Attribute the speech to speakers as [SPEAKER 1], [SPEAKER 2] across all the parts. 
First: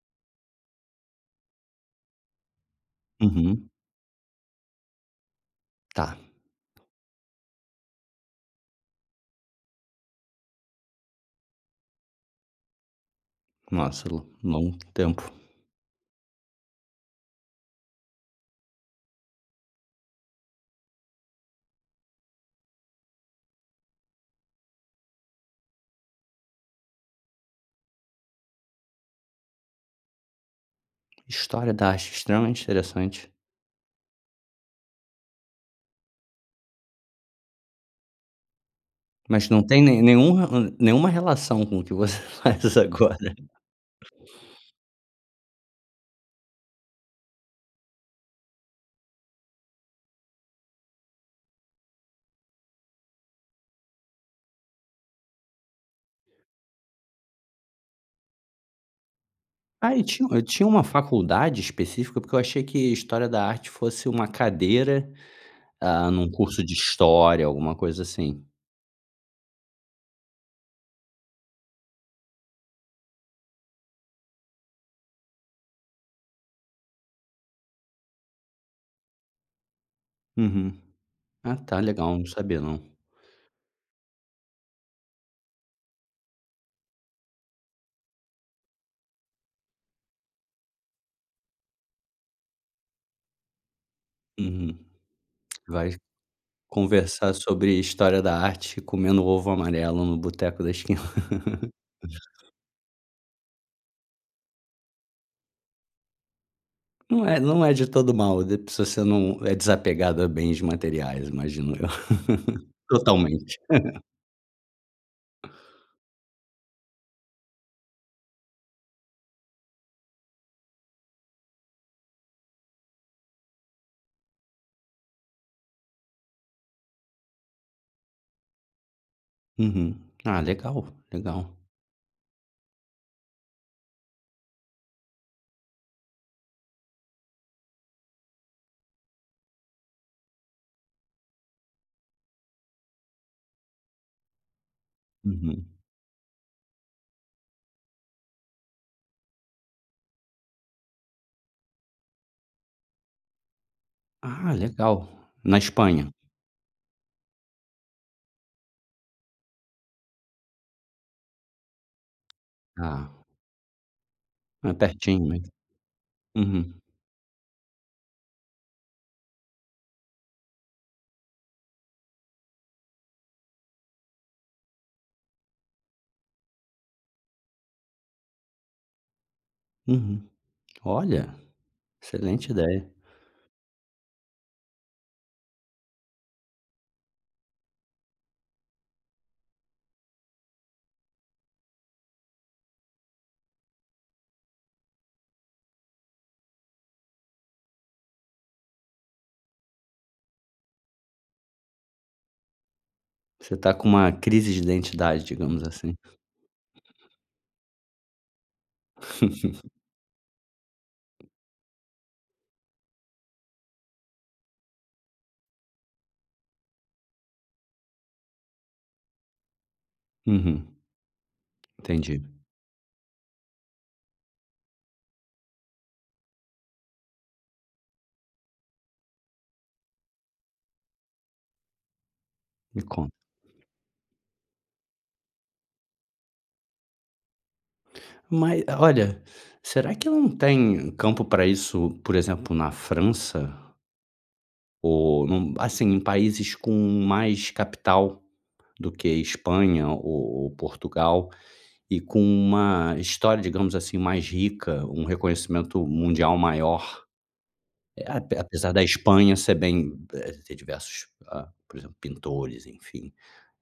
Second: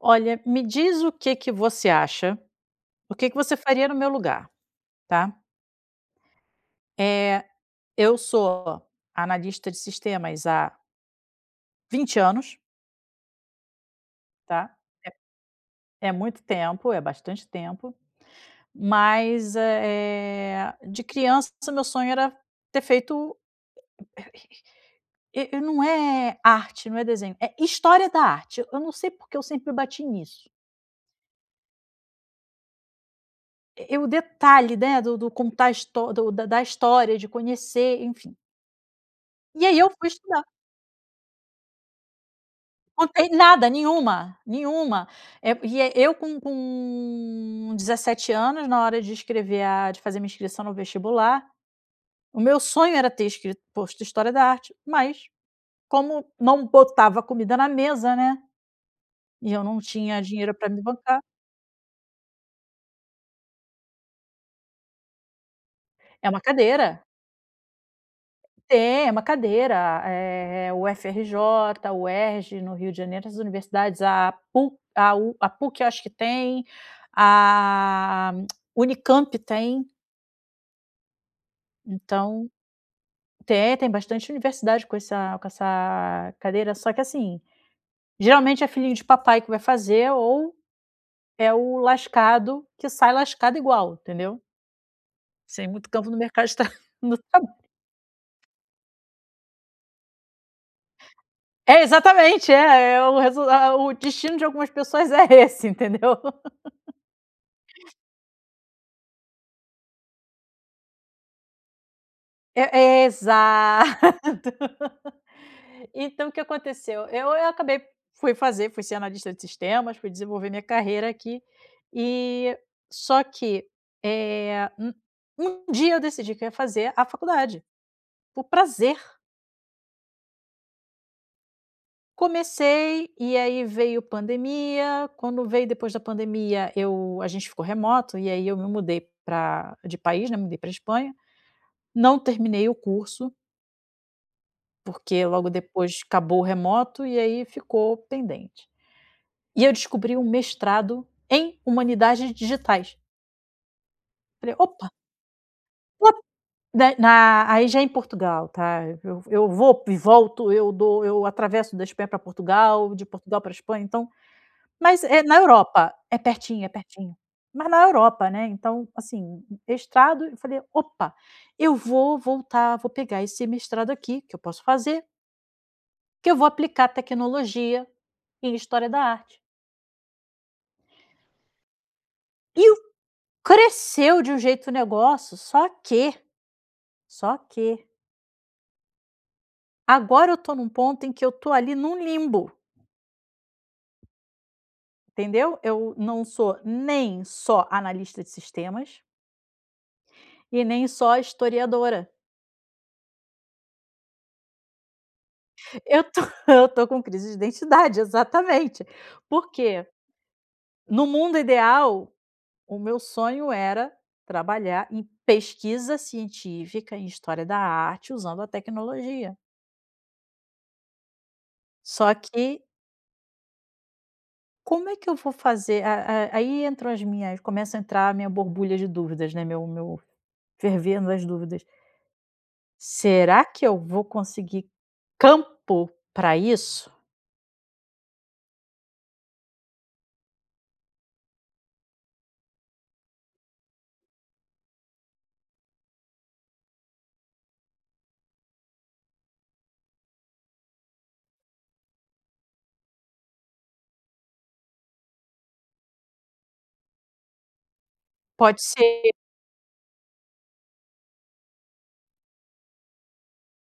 [SPEAKER 1] Olha, me diz o que que você acha, o que que você
[SPEAKER 2] Uhum.
[SPEAKER 1] faria no meu lugar, tá?
[SPEAKER 2] Tá.
[SPEAKER 1] Eh, eu sou analista de sistemas há 20 anos
[SPEAKER 2] Nossa, lo
[SPEAKER 1] tá?
[SPEAKER 2] longo tempo.
[SPEAKER 1] É é muito tempo, é bastante tempo mas, eh, de criança o meu sonho era ter feito e e, não é arte, não é desenho, é história da arte, eu não sei porque eu sempre bati nisso.
[SPEAKER 2] História da arte, extremamente interessante.
[SPEAKER 1] E e o detalhe né, do do contar a histó do do da história, de conhecer, enfim.
[SPEAKER 2] Mas não
[SPEAKER 1] E aí
[SPEAKER 2] tem
[SPEAKER 1] eu
[SPEAKER 2] nem
[SPEAKER 1] fui estudar.
[SPEAKER 2] nenhuma, hum, nenhuma relação com o que você faz
[SPEAKER 1] Não
[SPEAKER 2] agora.
[SPEAKER 1] tem nada, nenhuma nenhuma, eh, e eu com com 17 anos, na hora de escrever a, de fazer minha inscrição no vestibular, o meu sonho era ter escrito posto história da arte, mas, como não botava comida na mesa, né, e eu não
[SPEAKER 2] Ai, e
[SPEAKER 1] tinha
[SPEAKER 2] tin e
[SPEAKER 1] dinheiro
[SPEAKER 2] tinha
[SPEAKER 1] pra me
[SPEAKER 2] uma
[SPEAKER 1] bancar.
[SPEAKER 2] faculdade específica? Porque eu achei que história da arte fosse uma cadeira, ah,
[SPEAKER 1] É
[SPEAKER 2] num
[SPEAKER 1] uma
[SPEAKER 2] curso de
[SPEAKER 1] cadeira.
[SPEAKER 2] história, alguma coisa assim.
[SPEAKER 1] Tem é uma cadeira eh UFRJ, UERJ no Rio de Janeiro as universidades a PU a u a PUC acho que tem, a Unicamp tem.
[SPEAKER 2] Uhum, ah tá, legal, não
[SPEAKER 1] Então,
[SPEAKER 2] sabia não.
[SPEAKER 1] tem, tem bastante universidade com essa com essa cadeira, só que assim, geralmente é filhinho de papai que vai fazer, ou é o lascado que sai lascado igual entendeu?
[SPEAKER 2] Uhum,
[SPEAKER 1] Sem muito
[SPEAKER 2] vai
[SPEAKER 1] campo no mercado de tra no
[SPEAKER 2] conversar
[SPEAKER 1] trab
[SPEAKER 2] sobre história da arte comendo ovo amarelo no boteco da esquina.
[SPEAKER 1] é
[SPEAKER 2] [unintelligible]
[SPEAKER 1] exatamente é é o resu é o destino de algumas pessoas é esse entendeu?
[SPEAKER 2] Não é não é de todo mal d se você não é desapegado a bens materiais, imagino eu,
[SPEAKER 1] É é
[SPEAKER 2] totalmente.
[SPEAKER 1] exato, então o que aconteceu? Eu eu acabei fui fazer, fui ser analista de sistemas, fui desenvolver minha carreira aqui e, só que, eh, um um dia eu decidi que eu ia fazer a faculdade, por prazer.
[SPEAKER 2] Uhum, ah legal legal.
[SPEAKER 1] Comecei, e aí veio pandemia, quando veio depois da pandemia eu a gente ficou remoto, e aí eu me mudei pra de país, né, me mudei pra Espanha, não terminei o curso porque logo
[SPEAKER 2] Uhum.
[SPEAKER 1] depois acabou o remoto, e aí ficou pendente, e eu descobri o mestrado em humanidades digitais. Eu
[SPEAKER 2] Ah,
[SPEAKER 1] fale: "Opa!".
[SPEAKER 2] legal, na
[SPEAKER 1] Ó,
[SPEAKER 2] Espanha?
[SPEAKER 1] da na aí já é em Portugal, tá, eu eu vou e volto, eu dou eu atravesso da Espanha pra Portugal, de
[SPEAKER 2] Tá.
[SPEAKER 1] Portugal pra Espanha, então
[SPEAKER 2] É
[SPEAKER 1] mas, eh,
[SPEAKER 2] pertinho
[SPEAKER 1] na
[SPEAKER 2] hein,
[SPEAKER 1] Europa é pertinho é
[SPEAKER 2] uhum.
[SPEAKER 1] pertinho, mas na Europa, né. Então, assim, mestrado eu falei: "Opa, eu vou voltar, vou pegar esse mestrado aqui que eu posso fazer" "que eu vou aplicar tecnologia e história da arte.".
[SPEAKER 2] Uhum, olha, excelente
[SPEAKER 1] E o
[SPEAKER 2] ideia.
[SPEAKER 1] cresceu de um jeito o negócio só que, só que agora eu tô num ponto em que eu estou ali num limbo. Entendeu? Eu não sou nem só analista de sistemas e nem só historiadora.
[SPEAKER 2] Você tá com uma crise de identidade, digamos assim..
[SPEAKER 1] Eu tô, eu tô com crise de identidade, exatamente. Por quê? No mundo ideal, o meu sonho era trabalhar em pesquisa científica, em história da arte, usando a tecnologia.
[SPEAKER 2] Uhum.
[SPEAKER 1] Só
[SPEAKER 2] Entendi.
[SPEAKER 1] que como é que eu vou fazer a a aí entram as minhas começa a entrar a minha borbulha de dúvidas, né, meu meu fervendo as dúvidas.
[SPEAKER 2] Me conta.
[SPEAKER 1] Será que eu vou conseguir campo pra isso?
[SPEAKER 2] Mas, olha, será que não tem campo pra isso, por exemplo, na França? Ou, num assim, em países com mais capital do que a Espanha ou ou Portugal e com uma história, digamos assim, mais rica, um reconhecimento mundial maior, ap
[SPEAKER 1] Pode
[SPEAKER 2] apesar da
[SPEAKER 1] ser.
[SPEAKER 2] Espanha ser bem de ter diversos, por exemplo, pintores, enfim,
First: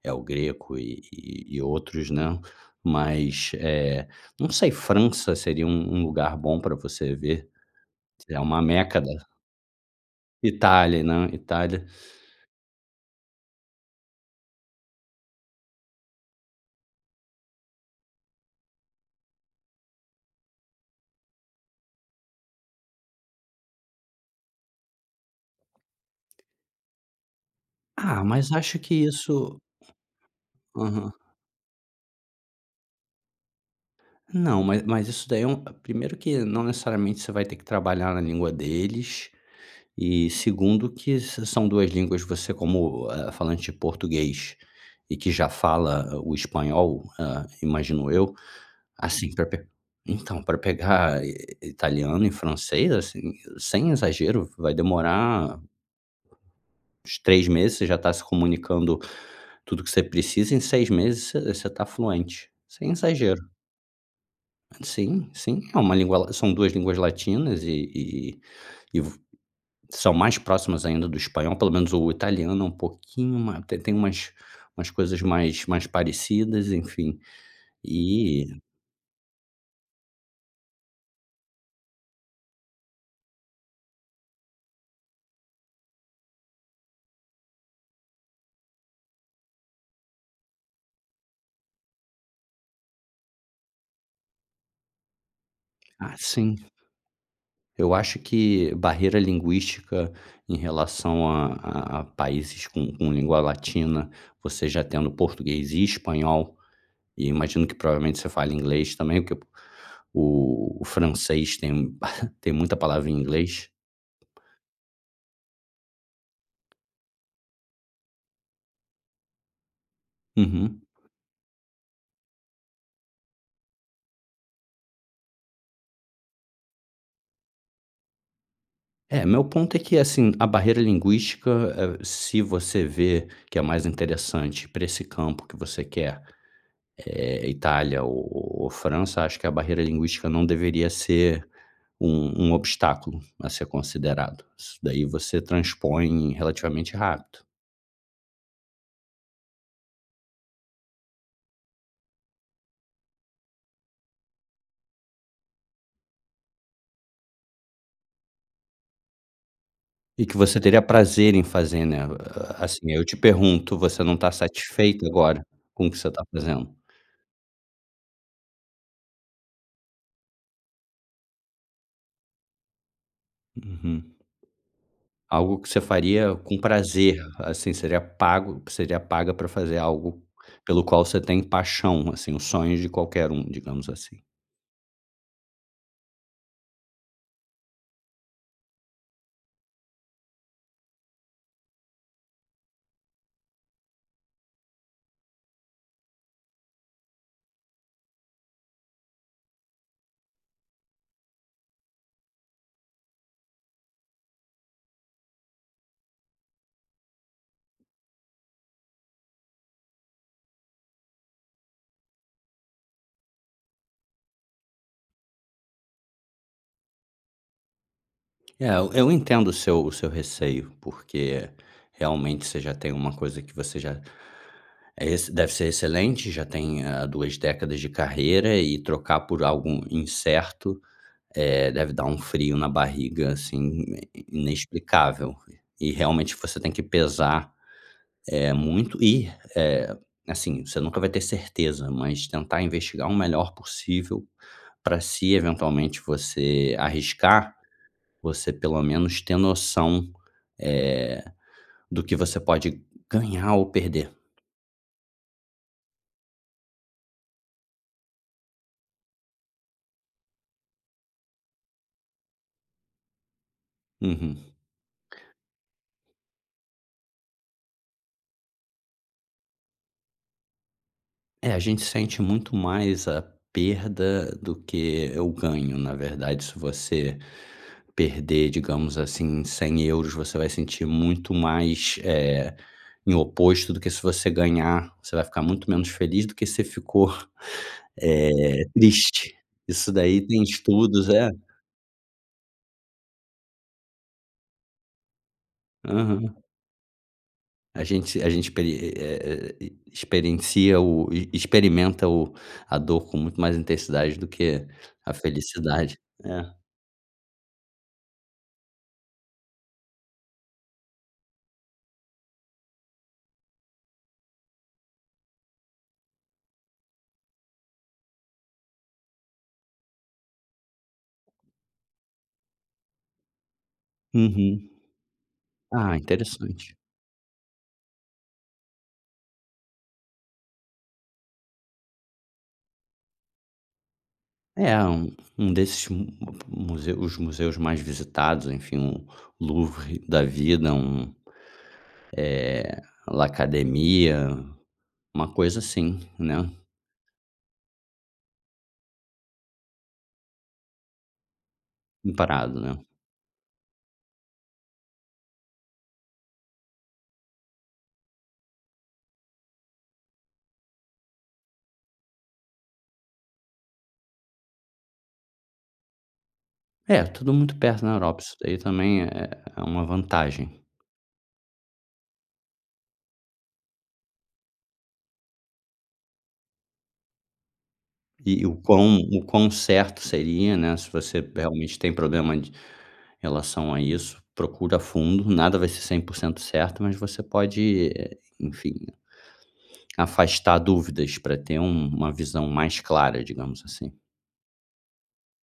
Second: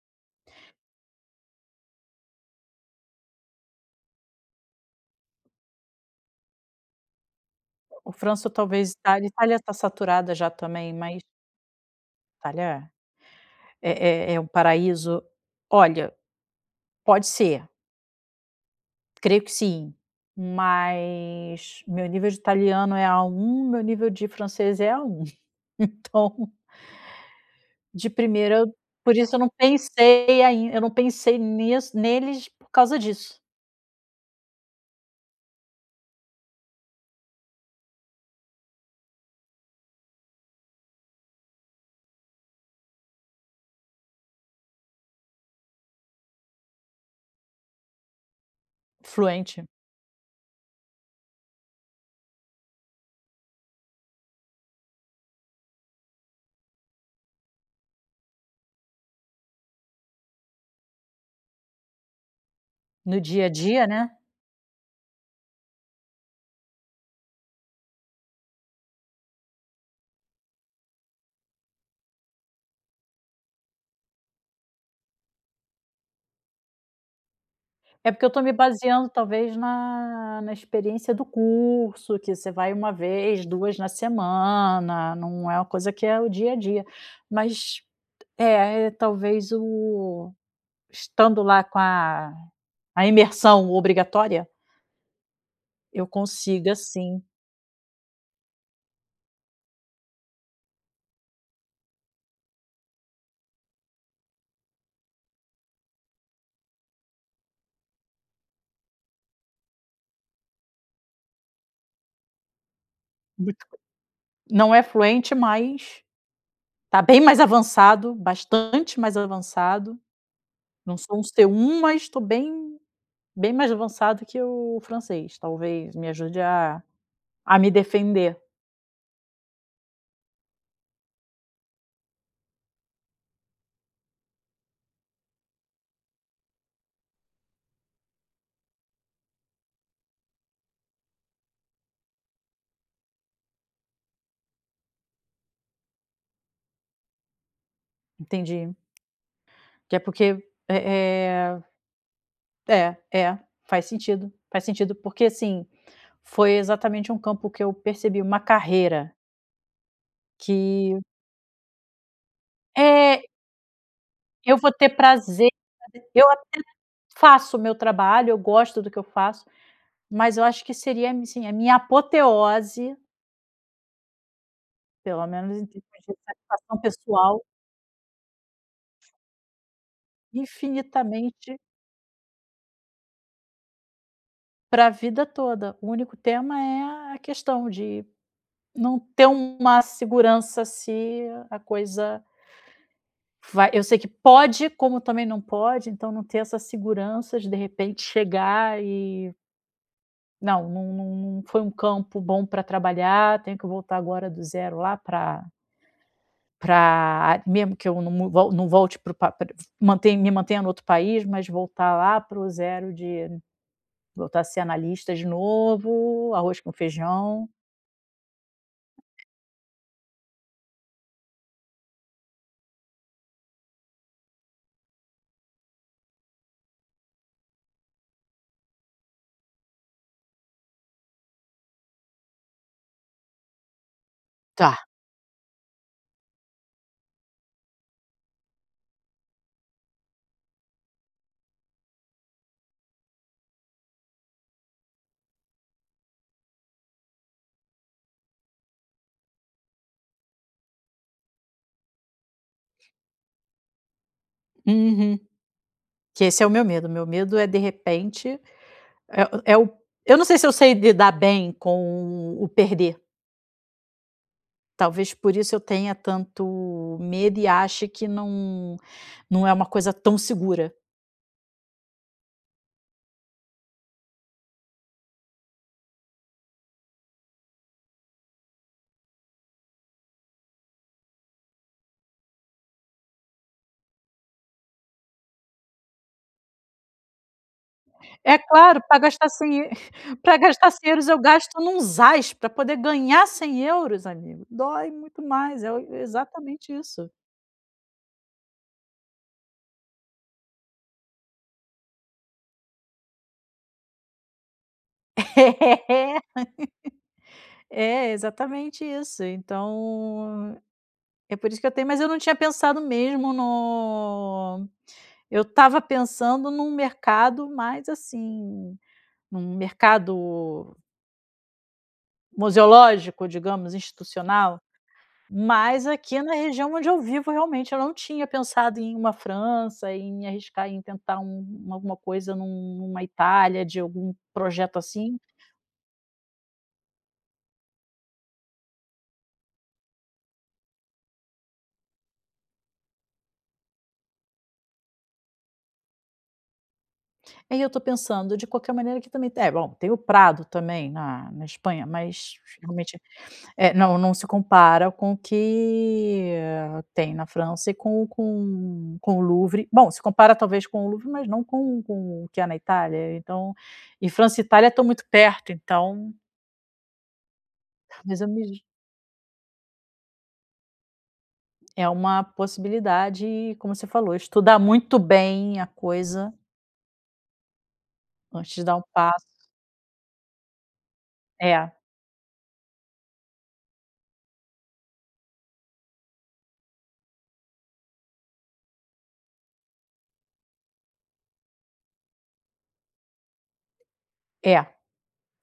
[SPEAKER 2] El Greco e e outros, né, mas, eh, não sei, França seria um um lugar bom pra você ver,
[SPEAKER 1] O
[SPEAKER 2] é
[SPEAKER 1] França ou
[SPEAKER 2] uma
[SPEAKER 1] talvez a
[SPEAKER 2] Meca da
[SPEAKER 1] Itália. Itália tá saturada já também
[SPEAKER 2] Itália,
[SPEAKER 1] mas
[SPEAKER 2] né, Itália.
[SPEAKER 1] Itália é é é o paraíso, olha pode ser creio que sim, mas meu nível de italiano é A1, meu nível de francês é A1. Então de
[SPEAKER 2] Ah mas
[SPEAKER 1] primeira eu
[SPEAKER 2] acho que
[SPEAKER 1] por isso eu não
[SPEAKER 2] isso
[SPEAKER 1] pensei ainda, eu
[SPEAKER 2] não
[SPEAKER 1] não
[SPEAKER 2] mas mas isso. Aham.
[SPEAKER 1] pensei neles por causa disso.
[SPEAKER 2] Não mas mas isso daí é primeiro que não necessariamente você vai ter que trabalhar na língua deles, e segundo que são 2 línguas que você como falante português, e que já fala o espanhol, hã, imagino eu, assim, pra,
[SPEAKER 1] Fluente.
[SPEAKER 2] então pra pegar italiano e francês assim, sem exagero, vai demorar, uns 3 meses você já tá se comunicando tudo o que você precisa, em 6 meses você você tá fluente, sem
[SPEAKER 1] No
[SPEAKER 2] exagero.
[SPEAKER 1] dia-a-dia né.
[SPEAKER 2] Sim, sim, é uma língua la são 2 línguas latinas e e e e vo são mais próximas ainda do espanhol, pelo menos o italiano, é um pouquinho ma tem tem umas umas coisas mais mais parecidas, enfim
[SPEAKER 1] É, porque eu estou
[SPEAKER 2] e
[SPEAKER 1] me baseando talvez na na experiência do curso, que você vai uma vez, 2 na semana, não é uma coisa que é o dia a dia. Mas é é talvez o estando lá com a a imersão obrigatória eu
[SPEAKER 2] Ah sim.
[SPEAKER 1] consiga, sim.
[SPEAKER 2] Eu acho que barreira linguística em relação a a a países com com língua latina, você já tendo português e espanhol, e imagino que provavelmente você fale inglês também, porque o francês tem tem muita palavra em inglês.
[SPEAKER 1] [unintelligible] não é fluente, mas está bem mais avançado, bastante mais avançado,
[SPEAKER 2] Uhum.
[SPEAKER 1] não sou um C1 mas estou bem bem mais avançado que o francês talvez me ajude a a me defender.
[SPEAKER 2] É, meu ponto é que, assim, a barreira linguística, eh, se você vê que é mais interessante pra esse campo que você quer, eh, Itália ou ou França, acho que a barreira linguística não deveria ser um um obstáculo a ser considerado. Isso daí você transpõe relativamente rápido.
[SPEAKER 1] Entendi. Que é porque é é é é faz sentido faz sentido porque, assim, foi exatamente um campo que eu percebi uma carreira
[SPEAKER 2] E que você teria
[SPEAKER 1] que
[SPEAKER 2] prazer em fazer, né? Assim, eu te
[SPEAKER 1] É
[SPEAKER 2] pergunto, você não está
[SPEAKER 1] Eu vou ter
[SPEAKER 2] satisfeita agora
[SPEAKER 1] prazer
[SPEAKER 2] com o que
[SPEAKER 1] de
[SPEAKER 2] você
[SPEAKER 1] fazer
[SPEAKER 2] está
[SPEAKER 1] eu até
[SPEAKER 2] fazendo?
[SPEAKER 1] faço o meu trabalho, eu gosto do que eu faço, mas eu acho que seria, assim, a minha apoteose
[SPEAKER 2] Uhum.
[SPEAKER 1] pelo menos
[SPEAKER 2] Algo
[SPEAKER 1] em
[SPEAKER 2] que você
[SPEAKER 1] níveis de
[SPEAKER 2] faria com
[SPEAKER 1] satisfação
[SPEAKER 2] prazer,
[SPEAKER 1] pessoal.
[SPEAKER 2] assim seria pago que seria paga pra fazer algo pelo qual você tem
[SPEAKER 1] Infinitamente
[SPEAKER 2] paixão, assim, os sonhos de qualquer um, digamos assim.
[SPEAKER 1] pra vida toda, o único tema é a questão de não ter uma segurança se a coisa vai eu sei que pode, como também não pode, então não ter essa segurança de de repente chegar e não, não não não foi um campo bom para trabalhar tenho que voltar agora do 0 lá para pra mesmo que eu não não volte não volte o pra mantém me mantenha no outro país mas voltar lá para o 0 de voltar a ser analista de novo, arroz com feijão.
[SPEAKER 2] É, eu entendo o seu o seu receio, porque realmente, você já tem uma coisa que você já eh esse deve ser excelente, já tem, eh, 2 décadas de carreira, e trocar por algo incerto, eh deve dar um frio na barriga, assim, in
[SPEAKER 1] Tá.
[SPEAKER 2] inexplicável. E realmente você tem que pesar, eh, muito e, eh, assim, você nunca vai ter certeza, mas tentar investigar o melhor possível, pra se eventualmente você arriscar, você pelo menos ter noção, eh, do que você pode ganhar ou perder.
[SPEAKER 1] Uhum. Que esse é o meu medo, meu medo é de repente, é é o eu não sei se eu sei lidar bem com o o perder
[SPEAKER 2] Uhum.
[SPEAKER 1] talvez por isso eu tenha tanto medo e ache que não não é uma coisa tão segura.
[SPEAKER 2] É, a gente sente muito mais a perda do que o ganho, na verdade, se você perder, digamos assim, 100€, você vai sentir muito mais, eh, em oposto do que se você ganhar, você vai ficar muito menos feliz do que se você, eh, ficou
[SPEAKER 1] É claro, pra gastar
[SPEAKER 2] triste.
[SPEAKER 1] 100 eu
[SPEAKER 2] Isso daí
[SPEAKER 1] pra
[SPEAKER 2] tem
[SPEAKER 1] gastar 100€
[SPEAKER 2] estudos,
[SPEAKER 1] eu
[SPEAKER 2] é
[SPEAKER 1] gasto num zás, pra poder ganhar 100€ amigo, dói muito mais, é
[SPEAKER 2] aham.
[SPEAKER 1] exatamente isso.
[SPEAKER 2] A gente a gente experi é experiencia o experimenta o, a dor com muito mais intensidade do que a felicidade,
[SPEAKER 1] É,
[SPEAKER 2] é.
[SPEAKER 1] é exatamente isso então é por isso que eu tenho mas eu não tinha pensado mesmo no eu estava pensando num mercado mais, assim, num mercado museológico digamos, institucional,
[SPEAKER 2] Uhum,
[SPEAKER 1] mas
[SPEAKER 2] ah,
[SPEAKER 1] aqui na região
[SPEAKER 2] interessante.
[SPEAKER 1] onde eu vivo realmente, eu não tinha pensado em uma França em me arriscar em tentar alguma coisa num numa Itália de algum projeto
[SPEAKER 2] É, um
[SPEAKER 1] assim.
[SPEAKER 2] um desses mus os museus mais visitados, enfim, Louvre da vida, um, eh, La academia, uma coisa assim, né.
[SPEAKER 1] E aí eu estou pensando, de qualquer maneira aqui também é bom, tem o Prado também na na Espanha mas
[SPEAKER 2] Emparado né?
[SPEAKER 1] realmente, não não se compara com o que tem na França e com com com o Louvre bom, se compara talvez com o Louvre mas não com com o que há na Itália então, e França Itália estão muito perto então
[SPEAKER 2] É, tudo muito perto na
[SPEAKER 1] mas
[SPEAKER 2] Europa,
[SPEAKER 1] eu
[SPEAKER 2] isso
[SPEAKER 1] me
[SPEAKER 2] daí
[SPEAKER 1] vejo.
[SPEAKER 2] também é é uma vantagem.
[SPEAKER 1] É uma possibilidade como você falou estudar muito bem a coisa
[SPEAKER 2] E o
[SPEAKER 1] antes de dar um
[SPEAKER 2] quão
[SPEAKER 1] passo.
[SPEAKER 2] o quão certo seria, né, se você
[SPEAKER 1] É.
[SPEAKER 2] realmente tem problema d em relação a isso, procura fundo, nada vai ser 100% certo, mas você pode, enfim, afastar dúvidas pra ter um uma visão mais clara, digamos assim.
[SPEAKER 1] É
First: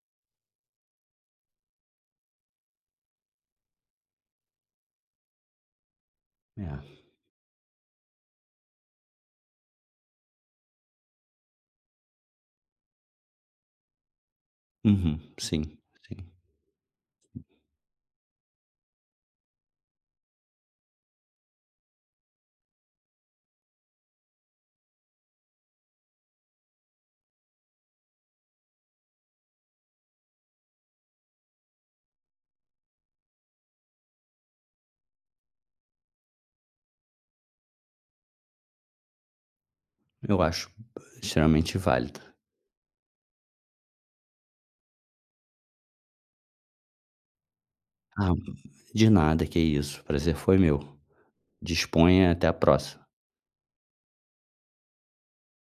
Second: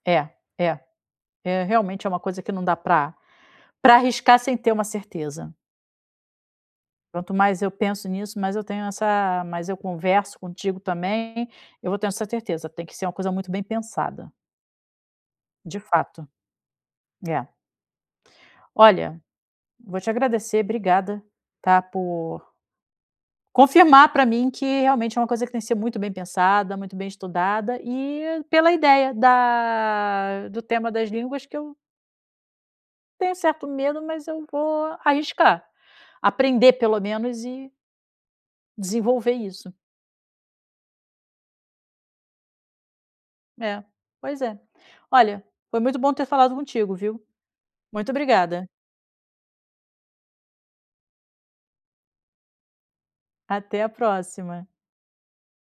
[SPEAKER 1] é é é realmente é uma coisa que não dá pra pra arriscar sem ter uma certeza.
[SPEAKER 2] É.
[SPEAKER 1] Quanto mais eu penso nisso mais eu tenho essa mais eu converso contigo também. Eu vou tendo essa certeza tem que ser uma coisa muito bem pensada.
[SPEAKER 2] Uhum, sim,
[SPEAKER 1] De
[SPEAKER 2] sim.
[SPEAKER 1] fato, é. Olha vou te agradecer obrigada, tá, por confirmar pra mim que realmente é uma coisa que tem que ser muito bem pensada, muito bem estudada e pela ideia da do tema das línguas que eu tenho um certo medo, mas eu vou arriscar, aprender pelo menos e desenvolver isso.
[SPEAKER 2] Eu racho extremamente válido.
[SPEAKER 1] É, pois é, olha, foi muito bom ter falado contigo, viu, muito
[SPEAKER 2] Ah,
[SPEAKER 1] obrigada.
[SPEAKER 2] de nada que isso, prazer foi meu, disponha, e até a próxima.
[SPEAKER 1] Até a próxima.